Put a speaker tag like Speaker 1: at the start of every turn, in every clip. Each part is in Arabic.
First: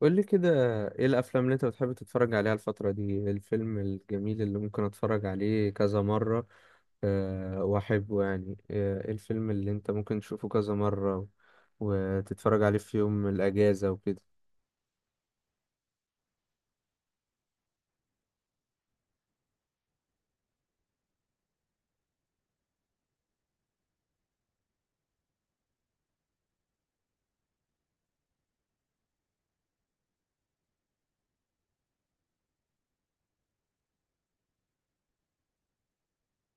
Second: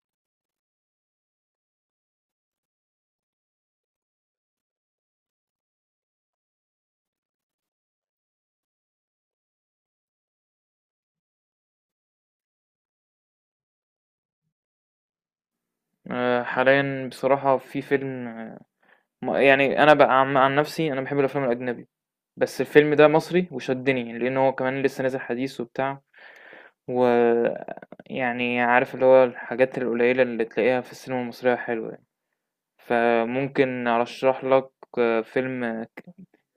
Speaker 1: قول لي كده، ايه الافلام اللي انت بتحب تتفرج عليها الفترة دي؟ إيه الفيلم الجميل اللي ممكن اتفرج عليه كذا مرة أه واحبه ايه الفيلم اللي انت ممكن تشوفه كذا مرة وتتفرج عليه في يوم الاجازة وكده.
Speaker 2: حاليا بصراحة في فيلم يعني أنا بقى عن نفسي. أنا بحب الأفلام الأجنبي، بس الفيلم ده مصري وشدني لأن هو كمان لسه نازل حديث وبتاع، ويعني عارف اللي هو الحاجات القليلة اللي تلاقيها في السينما المصرية حلوة يعني. فممكن أرشح لك فيلم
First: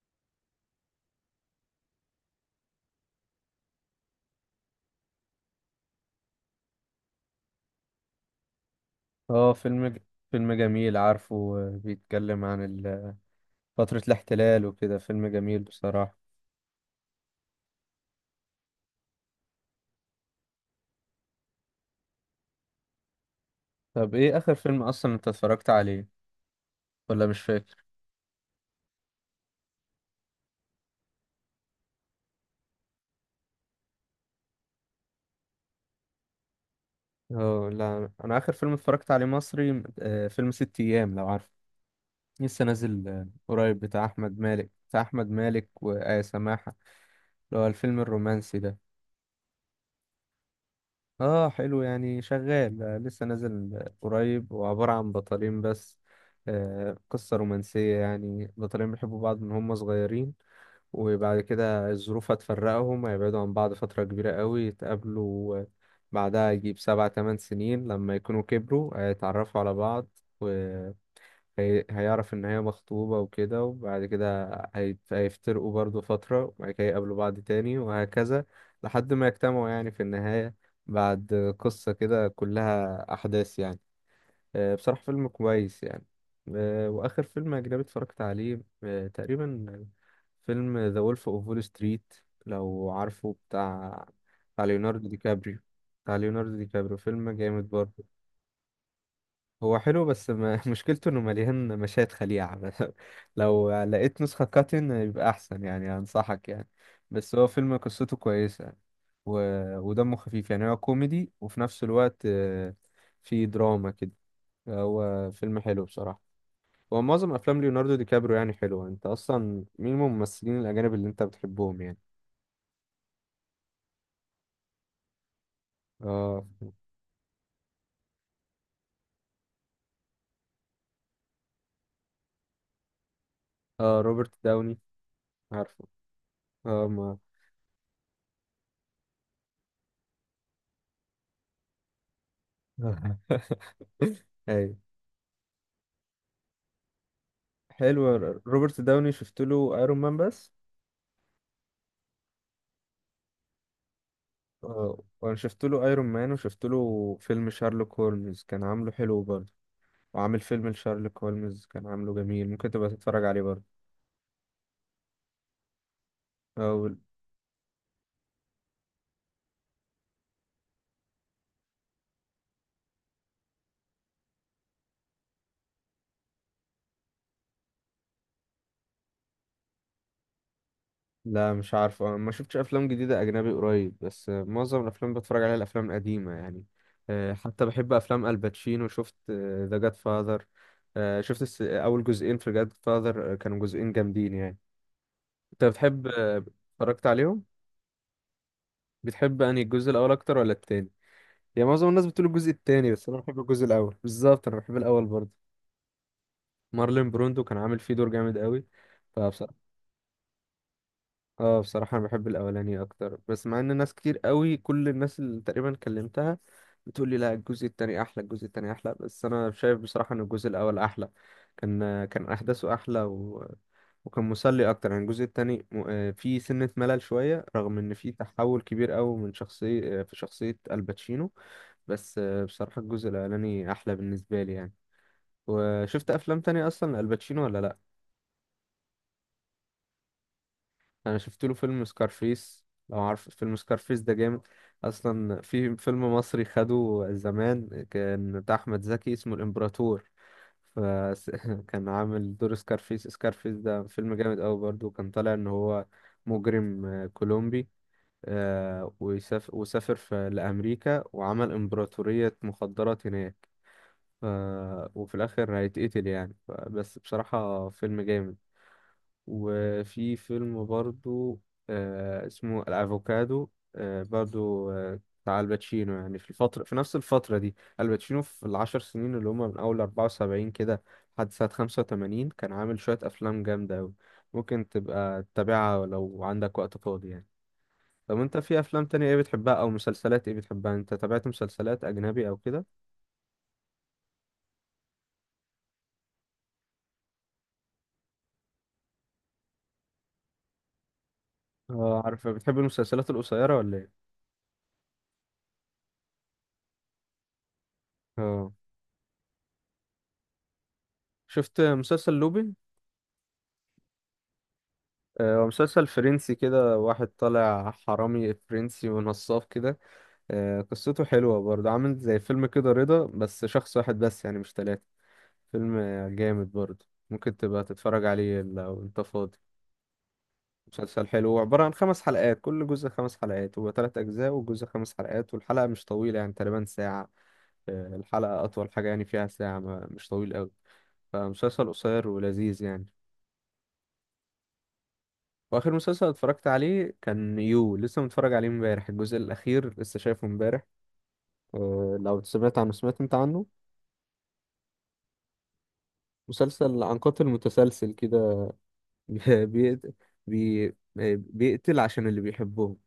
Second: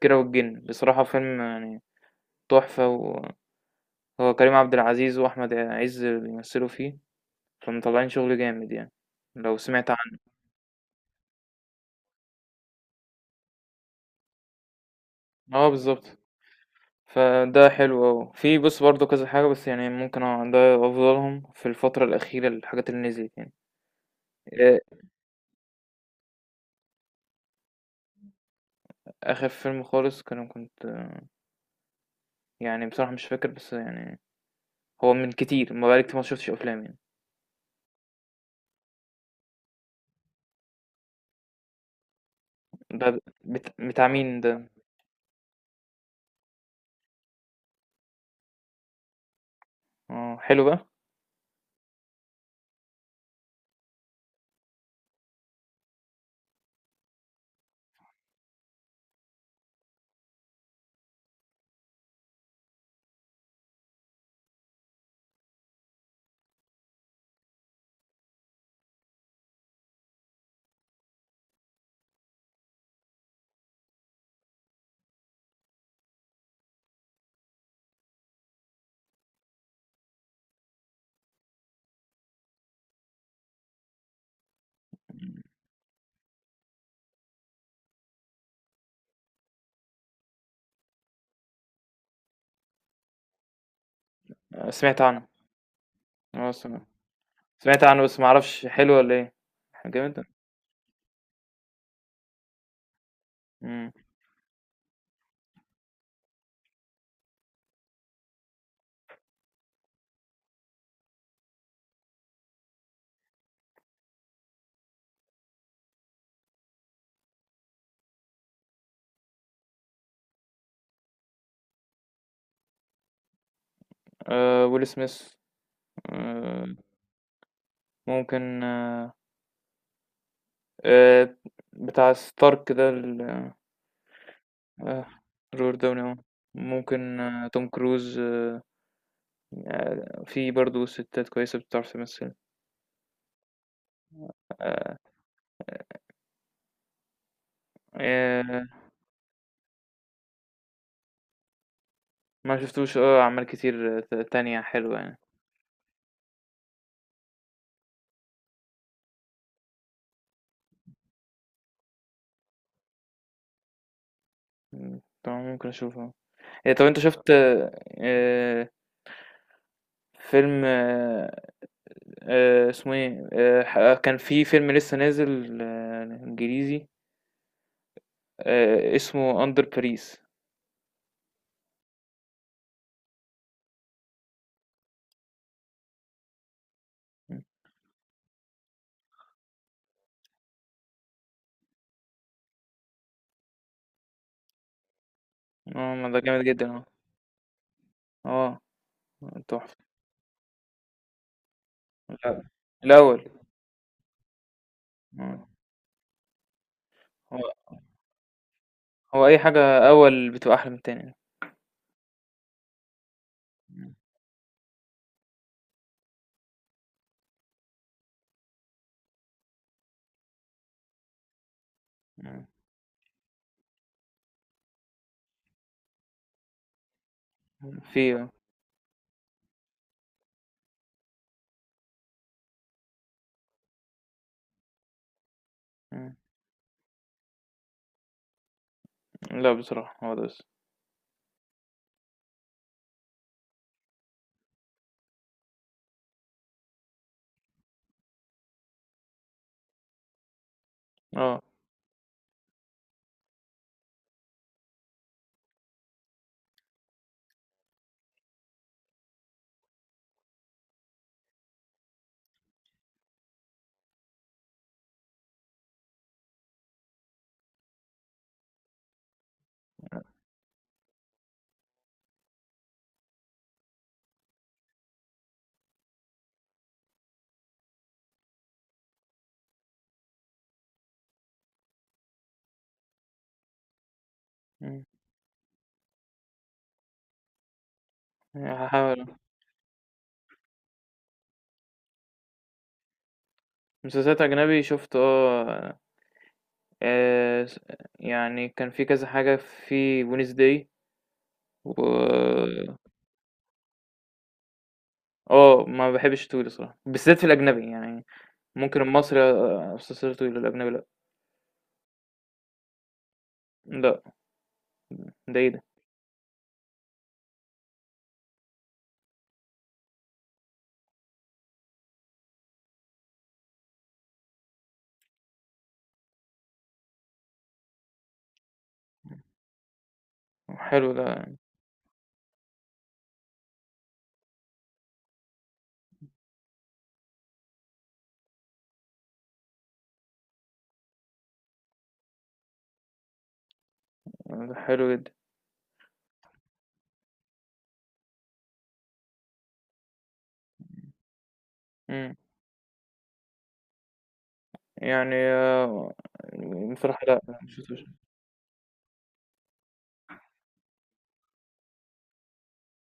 Speaker 2: كيرة والجن، بصراحة فيلم يعني تحفة. وهو كريم عبد العزيز وأحمد عز بيمثلوا فيه، فمطلعين شغل جامد يعني.
Speaker 1: اه
Speaker 2: لو
Speaker 1: فيلم
Speaker 2: سمعت عنه.
Speaker 1: فيلم جميل، عارفه، بيتكلم عن فترة الاحتلال وكده، فيلم جميل
Speaker 2: اه، بالظبط.
Speaker 1: بصراحة.
Speaker 2: فده حلو أوي، في بص برضه كذا حاجة، بس يعني ممكن ده أفضلهم في الفترة الأخيرة، الحاجات اللي نزلت يعني.
Speaker 1: طب ايه اخر
Speaker 2: آه،
Speaker 1: فيلم اصلا انت اتفرجت عليه ولا مش فاكر؟
Speaker 2: آخر فيلم خالص كنت يعني بصراحة مش فاكر، بس يعني هو من كتير ما بقالي كتير ما شفتش أفلام يعني.
Speaker 1: اه لا، انا اخر فيلم اتفرجت عليه مصري، فيلم ست ايام، لو عارف، لسه
Speaker 2: ده
Speaker 1: نازل قريب، بتاع
Speaker 2: بتاع
Speaker 1: احمد
Speaker 2: مين ده؟
Speaker 1: مالك بتاع احمد مالك وآية سماحة، اللي هو الفيلم الرومانسي ده.
Speaker 2: اه، حلو بقى.
Speaker 1: اه حلو، يعني شغال، لسه نازل قريب، وعبارة عن بطلين بس، آه قصة رومانسية يعني، بطلين بيحبوا بعض من هم صغيرين، وبعد كده الظروف هتفرقهم، هيبعدوا عن بعض فترة كبيرة قوي، يتقابلوا بعدها يجيب سبع تمن سنين لما يكونوا كبروا، هيتعرفوا على بعض، هيعرف ان هي مخطوبة وكده، وبعد كده هيفترقوا برضو فترة، وبعد كده يقابلوا بعض تاني وهكذا، لحد ما يجتمعوا يعني في النهاية، بعد قصة كده كلها أحداث يعني. بصراحة فيلم كويس يعني. وآخر فيلم أجنبي اتفرجت عليه تقريبا فيلم ذا وولف اوف وول ستريت، لو عارفه، بتاع
Speaker 2: سمعت
Speaker 1: ليوناردو دي
Speaker 2: عنه.
Speaker 1: كابريو، بتاع
Speaker 2: اه،
Speaker 1: ليوناردو دي
Speaker 2: سمعت
Speaker 1: كابريو، فيلم جامد
Speaker 2: سمعت عنه
Speaker 1: برضه.
Speaker 2: بس ما أعرفش حلو ولا إيه.
Speaker 1: هو حلو
Speaker 2: جامد ده؟
Speaker 1: بس ما مشكلته انه مليان مشاهد خليعة بس، لو
Speaker 2: مم.
Speaker 1: لقيت نسخة كاتن يبقى احسن يعني، انصحك يعني. بس هو فيلم قصته كويسة و... ودمه خفيف يعني، هو كوميدي وفي نفس الوقت في دراما كده، هو فيلم حلو بصراحة. هو معظم افلام ليوناردو دي كابريو يعني حلوة. انت اصلا مين من الممثلين الاجانب اللي انت بتحبهم يعني؟
Speaker 2: آه، ويل سميث.
Speaker 1: اه،
Speaker 2: آه، ممكن. آه. آه، بتاع ستارك ده.
Speaker 1: اه روبرت داوني،
Speaker 2: آه، robert
Speaker 1: عارفه،
Speaker 2: داوني آه.
Speaker 1: اه ما
Speaker 2: ممكن توم كروز في برضه ستات كويسة بتعرف تمثل.
Speaker 1: ايوه
Speaker 2: آه،
Speaker 1: حلو.
Speaker 2: آه،
Speaker 1: روبرت داوني شفت له ايرون مان بس،
Speaker 2: ما شفتوش اه، أعمال كتير تانية حلوة يعني.
Speaker 1: وانا شفت له ايرون مان، وشفت له فيلم شارلوك هولمز كان عامله حلو برضه، وعامل فيلم لشارلوك هولمز كان عامله جميل، ممكن تبقى تتفرج عليه برضه.
Speaker 2: مم، طبعا ممكن أشوفها. إيه، طب
Speaker 1: أو
Speaker 2: أنت شفت آه، فيلم اسمه ايه كان في فيلم لسه نازل إنجليزي اسمه أندر باريس.
Speaker 1: لا، مش عارف، أنا ما شفتش افلام جديده اجنبي قريب، بس معظم الافلام بتفرج عليها الافلام القديمه يعني. حتى بحب افلام الباتشينو. شفت ذا جاد فاذر؟ شفت اول جزئين في جاد فاذر، كانوا جزئين جامدين يعني. انت
Speaker 2: اه،
Speaker 1: بتحب
Speaker 2: ما ده جامد جدا، اه.
Speaker 1: اتفرجت عليهم،
Speaker 2: اه.
Speaker 1: بتحب انهي
Speaker 2: تحفة.
Speaker 1: الجزء الاول اكتر ولا التاني؟ يعني معظم الناس بتقول
Speaker 2: لا.
Speaker 1: الجزء التاني، بس انا
Speaker 2: الأول.
Speaker 1: بحب الجزء الاول. بالظبط انا بحب الاول برضه.
Speaker 2: اه.
Speaker 1: مارلين بروندو كان عامل فيه دور جامد قوي،
Speaker 2: هو أي
Speaker 1: فبصراحه
Speaker 2: حاجة أول بتبقى أحلى من التانية.
Speaker 1: اه بصراحه انا بحب الاولاني اكتر، بس مع ان ناس
Speaker 2: إمم.
Speaker 1: كتير قوي، كل الناس اللي تقريبا كلمتها بتقول لي لا، الجزء التاني احلى، الجزء التاني احلى، بس انا شايف بصراحه ان الجزء الاول احلى. كان
Speaker 2: إمم.
Speaker 1: احداثه احلى وكان مسلي اكتر يعني. الجزء التاني فيه سنه ملل شويه، رغم
Speaker 2: إمم،
Speaker 1: ان فيه
Speaker 2: في
Speaker 1: تحول كبير قوي من شخصيه في شخصيه الباتشينو، بس بصراحة الجزء الأولاني أحلى بالنسبة لي يعني. وشفت
Speaker 2: إمم.
Speaker 1: أفلام تانية أصلا لألباتشينو ولا لأ؟
Speaker 2: لأ، بصراحة هو ده بس.
Speaker 1: أنا شفت له فيلم سكارفيس، لو عارف فيلم سكارفيس، ده جامد أصلا. في فيلم مصري خده زمان كان بتاع أحمد زكي اسمه الإمبراطور،
Speaker 2: آه،
Speaker 1: فكان عامل دور سكارفيس. سكارفيس ده فيلم جامد أوي برضه، كان طالع إن هو مجرم كولومبي، ويسافر، وسافر في لأمريكا وعمل إمبراطورية مخدرات هناك، ف... وفي الآخر هيتقتل يعني، بس بصراحة فيلم جامد. وفي فيلم برضو آه اسمه الأفوكادو، آه برضو آه بتاع الباتشينو يعني في الفترة، في نفس الفترة دي الباتشينو، في العشر سنين اللي هما من أول أربعة وسبعين كده لحد سنة خمسة وتمانين، كان عامل شوية أفلام جامدة أوي، ممكن
Speaker 2: إمم.
Speaker 1: تبقى تتابعها لو عندك وقت فاضي يعني. طب انت في افلام
Speaker 2: هاحاول
Speaker 1: تانية ايه بتحبها او مسلسلات ايه بتحبها؟ انت تابعت مسلسلات اجنبي او كده؟
Speaker 2: مسلسلات أجنبي شُفت س يعني كان في كذا حاجة في Wednesday و
Speaker 1: اه عارف، بتحب المسلسلات القصيرة ولا؟
Speaker 2: ما باحبش الطويل الصراحة، بالذات في الأجنبي يعني.
Speaker 1: اه
Speaker 2: ممكن المصري مسلسلات طويلة، الأجنبي لأ.
Speaker 1: شفت مسلسل لوبي؟
Speaker 2: لأ. ده
Speaker 1: هو
Speaker 2: إيه ده!
Speaker 1: مسلسل فرنسي كده، واحد طالع حرامي فرنسي ونصاب كده، قصته حلوة برضه، عامل زي فيلم كده رضا بس شخص واحد بس يعني مش ثلاثة، فيلم جامد برضه، ممكن تبقى تتفرج عليه لو انت فاضي.
Speaker 2: حلو ده.
Speaker 1: مسلسل حلو، هو عبارة عن خمس حلقات، كل جزء خمس حلقات، هو تلات أجزاء، والجزء خمس حلقات، والحلقة مش طويلة يعني تقريبا ساعة. الحلقة أطول حاجة يعني فيها ساعة، مش طويل أوي، فمسلسل قصير ولذيذ يعني.
Speaker 2: ده حلو جدًا.
Speaker 1: واخر مسلسل اتفرجت عليه كان يو، لسه متفرج عليه امبارح، الجزء الاخير لسه شايفه امباريح. أه
Speaker 2: إمم.
Speaker 1: لو سمعت عنه، سمعت انت عنه؟
Speaker 2: يعني
Speaker 1: مسلسل عن
Speaker 2: بصراحة لأ،
Speaker 1: قاتل
Speaker 2: ما شفتوش.
Speaker 1: متسلسل كده، بيقتل، بي آه، بيقتل عشان اللي بيحبهم،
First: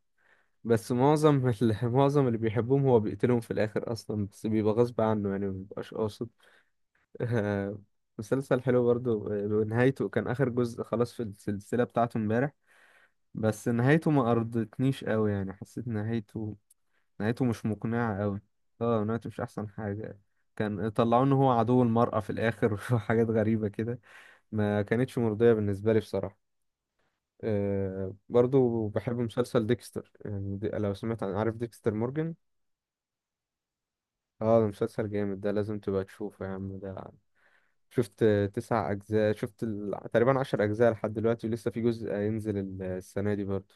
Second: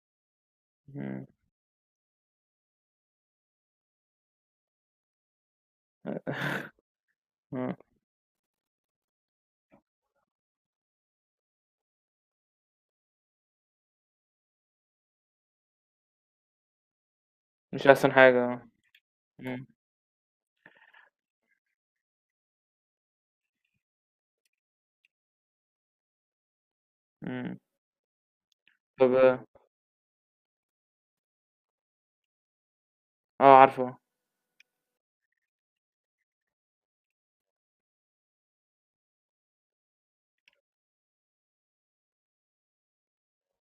Speaker 1: بس
Speaker 2: إمم.
Speaker 1: معظم معظم اللي بيحبهم هو بيقتلهم في الاخر اصلا، بس بيبقى غصب عنه يعني، ما بيبقاش قاصد.
Speaker 2: آه.
Speaker 1: أه، مسلسل حلو برضه. نهايته، كان اخر جزء خلاص في السلسلة بتاعته امبارح، بس نهايته ما ارضتنيش قوي، يعني حسيت نهايته، نهايته مش
Speaker 2: مش أحسن
Speaker 1: مقنعة قوي.
Speaker 2: حاجة
Speaker 1: اه نهايته مش
Speaker 2: إمم.
Speaker 1: احسن حاجة، كان طلعوا ان هو عدو المرأة في الاخر وحاجات غريبة كده، ما كانتش مرضية بالنسبة لي بصراحة.
Speaker 2: إمم.
Speaker 1: أه برضو
Speaker 2: طب
Speaker 1: بحب
Speaker 2: آه.
Speaker 1: مسلسل ديكستر يعني، دي لو سمعت عن، عارف ديكستر مورجان؟
Speaker 2: عارفه.
Speaker 1: اه ده مسلسل جامد، ده لازم تبقى تشوفه يا عم ده. شفت تسع أجزاء، شفت تقريبا عشر أجزاء لحد دلوقتي، ولسه في جزء ينزل السنة دي برضه.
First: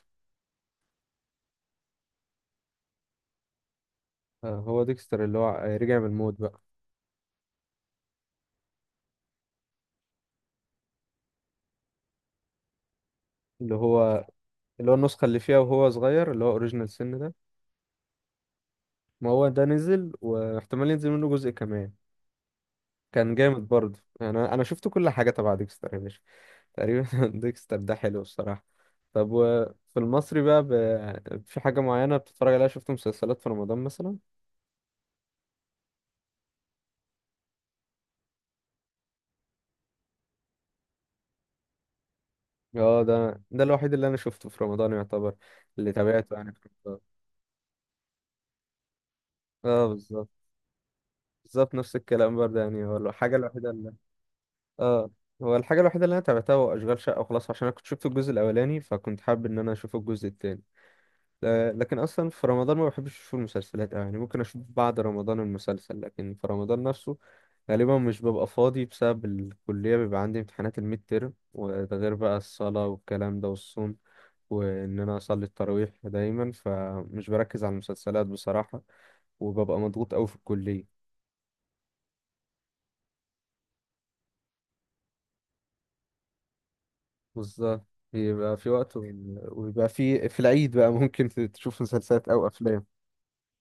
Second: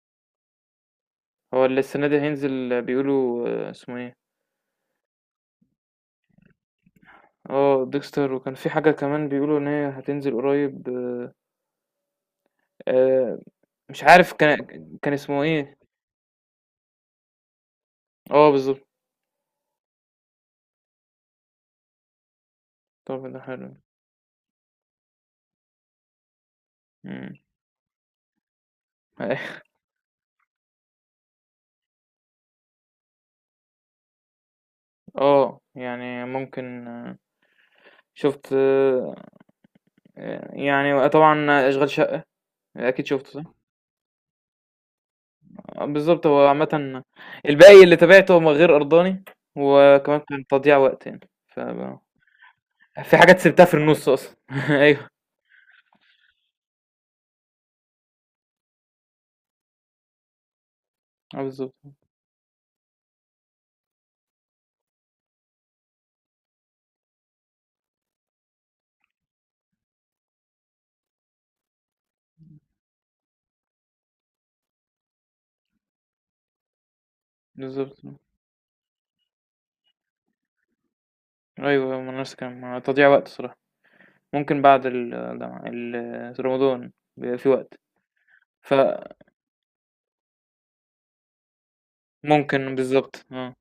Speaker 2: هو اللي السنة دي هينزل بيقولوا اسمه إيه؟
Speaker 1: هو ديكستر اللي هو رجع من الموت بقى،
Speaker 2: آه، Dexter. وكان في حاجة كمان بيقولوا إن هي هتنزل قريب. آآ،
Speaker 1: اللي
Speaker 2: مش
Speaker 1: هو
Speaker 2: عارف، كان
Speaker 1: اللي هو
Speaker 2: كان
Speaker 1: النسخة اللي
Speaker 2: اسمه
Speaker 1: فيها
Speaker 2: إيه.
Speaker 1: وهو صغير، اللي هو أوريجينال سن ده،
Speaker 2: آه، بالضبط.
Speaker 1: ما هو ده نزل، واحتمال ينزل منه جزء كمان.
Speaker 2: طب
Speaker 1: كان
Speaker 2: ده
Speaker 1: جامد
Speaker 2: حلو.
Speaker 1: برضه يعني، انا أنا شفت كل حاجه تبع ديكستر يا باشا تقريبا.
Speaker 2: إمم.
Speaker 1: ديكستر ده حلو الصراحه. طب وفي المصري بقى في حاجه معينه بتتفرج عليها؟ شفت مسلسلات في رمضان مثلا؟
Speaker 2: يعني ممكن شُفت يعني طبعًا أشغال شقة.
Speaker 1: اه
Speaker 2: أكيد شُفته،
Speaker 1: ده
Speaker 2: صح؟
Speaker 1: ده الوحيد اللي انا شفته في رمضان يعتبر، اللي
Speaker 2: بالضبط.
Speaker 1: تابعته
Speaker 2: هو
Speaker 1: يعني في رمضان.
Speaker 2: عامةً الباقي اللي تابعته هو غير أرضاني،
Speaker 1: اه
Speaker 2: وكمان
Speaker 1: بالظبط،
Speaker 2: كان تضييع وقت يعني. ف
Speaker 1: بالظبط نفس الكلام برضه يعني، هو
Speaker 2: في
Speaker 1: الحاجه
Speaker 2: حاجات سِبتها
Speaker 1: الوحيده
Speaker 2: في
Speaker 1: اللي
Speaker 2: النُص أصلًا. أيوه.
Speaker 1: اه، هو الحاجه الوحيده اللي انا تابعتها هو اشغال شقه وخلاص، عشان انا كنت شفت الجزء الاولاني فكنت حابب ان انا اشوف الجزء التاني.
Speaker 2: آه، بالضبط.
Speaker 1: لكن اصلا في رمضان ما بحبش اشوف المسلسلات أوي، يعني ممكن اشوف بعد رمضان المسلسل، لكن في رمضان نفسه غالبا مش ببقى فاضي بسبب الكلية، بيبقى عندي امتحانات الميد تيرم، وده غير بقى الصلاة والكلام ده والصوم، وان انا اصلي التراويح دايما، فمش بركز على
Speaker 2: بالضبط آه.
Speaker 1: المسلسلات بصراحة، وببقى مضغوط قوي في الكلية.
Speaker 2: أيوه، أيوه، ما أنا نفس الكلام، ما تضييع وقت الصراحة. ممكن بعد الجامعة ال رمضان بيبقى في وقت.
Speaker 1: بالظبط، بيبقى في وقت، وبيبقى في في العيد بقى ممكن تشوف مسلسلات او
Speaker 2: فممكن
Speaker 1: افلام.
Speaker 2: بالضبط، آه.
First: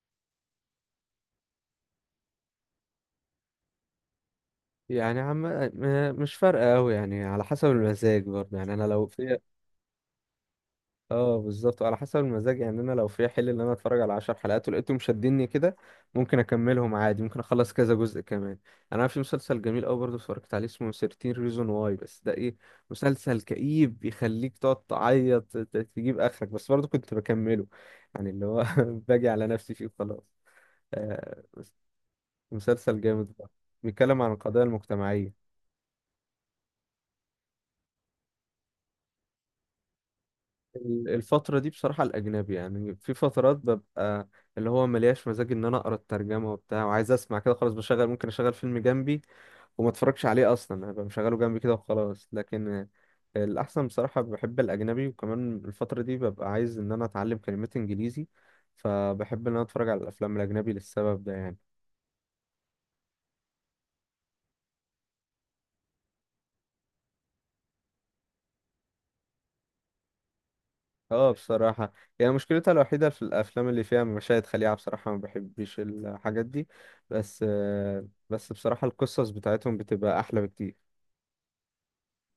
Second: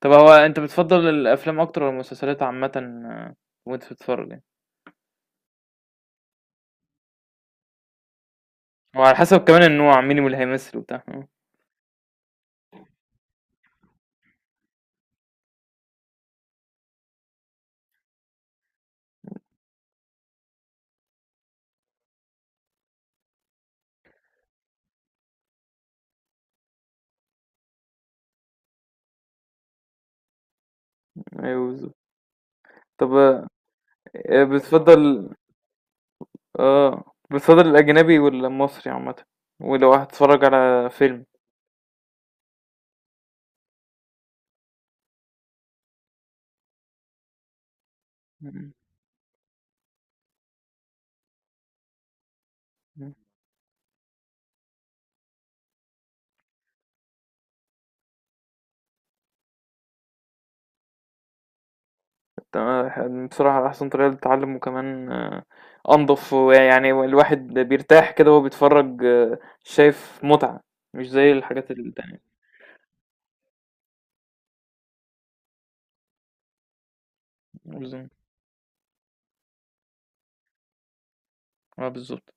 Speaker 2: طَب هو أنت بتفضّل الأفلام أكتر والّا المسلسلات عامةً آه، وأنت بتتفرّج يعني؟
Speaker 1: يعني مش فارقة أوي يعني، على حسب المزاج برضه يعني، أنا
Speaker 2: هو
Speaker 1: لو
Speaker 2: على
Speaker 1: في،
Speaker 2: حسب كمان النوع، مين اللي هيمثل وبتاع، آه.
Speaker 1: اه بالظبط على حسب المزاج يعني، أنا لو في حل إن أنا أتفرج على عشر حلقات ولقيتهم شدني كده ممكن أكملهم عادي، ممكن أخلص كذا جزء كمان يعني. أنا في مسلسل جميل أوي برضه اتفرجت عليه اسمه 13 ريزون واي، بس ده إيه، مسلسل كئيب بيخليك تقعد تعيط، تجيب آخرك، بس برضه كنت بكمله يعني، اللي هو باجي على نفسي فيه وخلاص. آه،
Speaker 2: أيوه، بالضبط.
Speaker 1: مسلسل
Speaker 2: طَب
Speaker 1: جامد بقى. بيتكلم عن القضايا
Speaker 2: بتفضّل
Speaker 1: المجتمعية.
Speaker 2: بتفضّل الأجنبي والّا المصري عامةً ولو هتتفرّج على فيلم؟
Speaker 1: الفترة دي بصراحة الأجنبي يعني، في فترات ببقى اللي هو ملياش مزاج إن أنا أقرأ الترجمة وبتاع، وعايز أسمع كده خلاص، بشغل، ممكن أشغل
Speaker 2: إمم.
Speaker 1: فيلم جنبي وما أتفرجش عليه أصلا، هبقى مشغله جنبي كده وخلاص. لكن
Speaker 2: إمم.
Speaker 1: الأحسن بصراحة بحب الأجنبي، وكمان الفترة دي ببقى عايز إن أنا أتعلم كلمات إنجليزي، فبحب إن أنا أتفرج على الأفلام الأجنبي للسبب ده يعني.
Speaker 2: تمام. بصراحة أحسن طريقة للتعلم، وكمان أنضف، ويعني الواحد بيرتاح كده وهو بيتفرج، شايف متعة، مش
Speaker 1: اه
Speaker 2: زي الحاجات
Speaker 1: بصراحة، يعني
Speaker 2: التانية.
Speaker 1: مشكلتها الوحيدة في الأفلام اللي فيها مشاهد خليعة، بصراحة ما بحبش الحاجات دي، بس
Speaker 2: مش زي-
Speaker 1: بس بصراحة القصص بتاعتهم بتبقى أحلى بكتير.
Speaker 2: اه، بالظبط.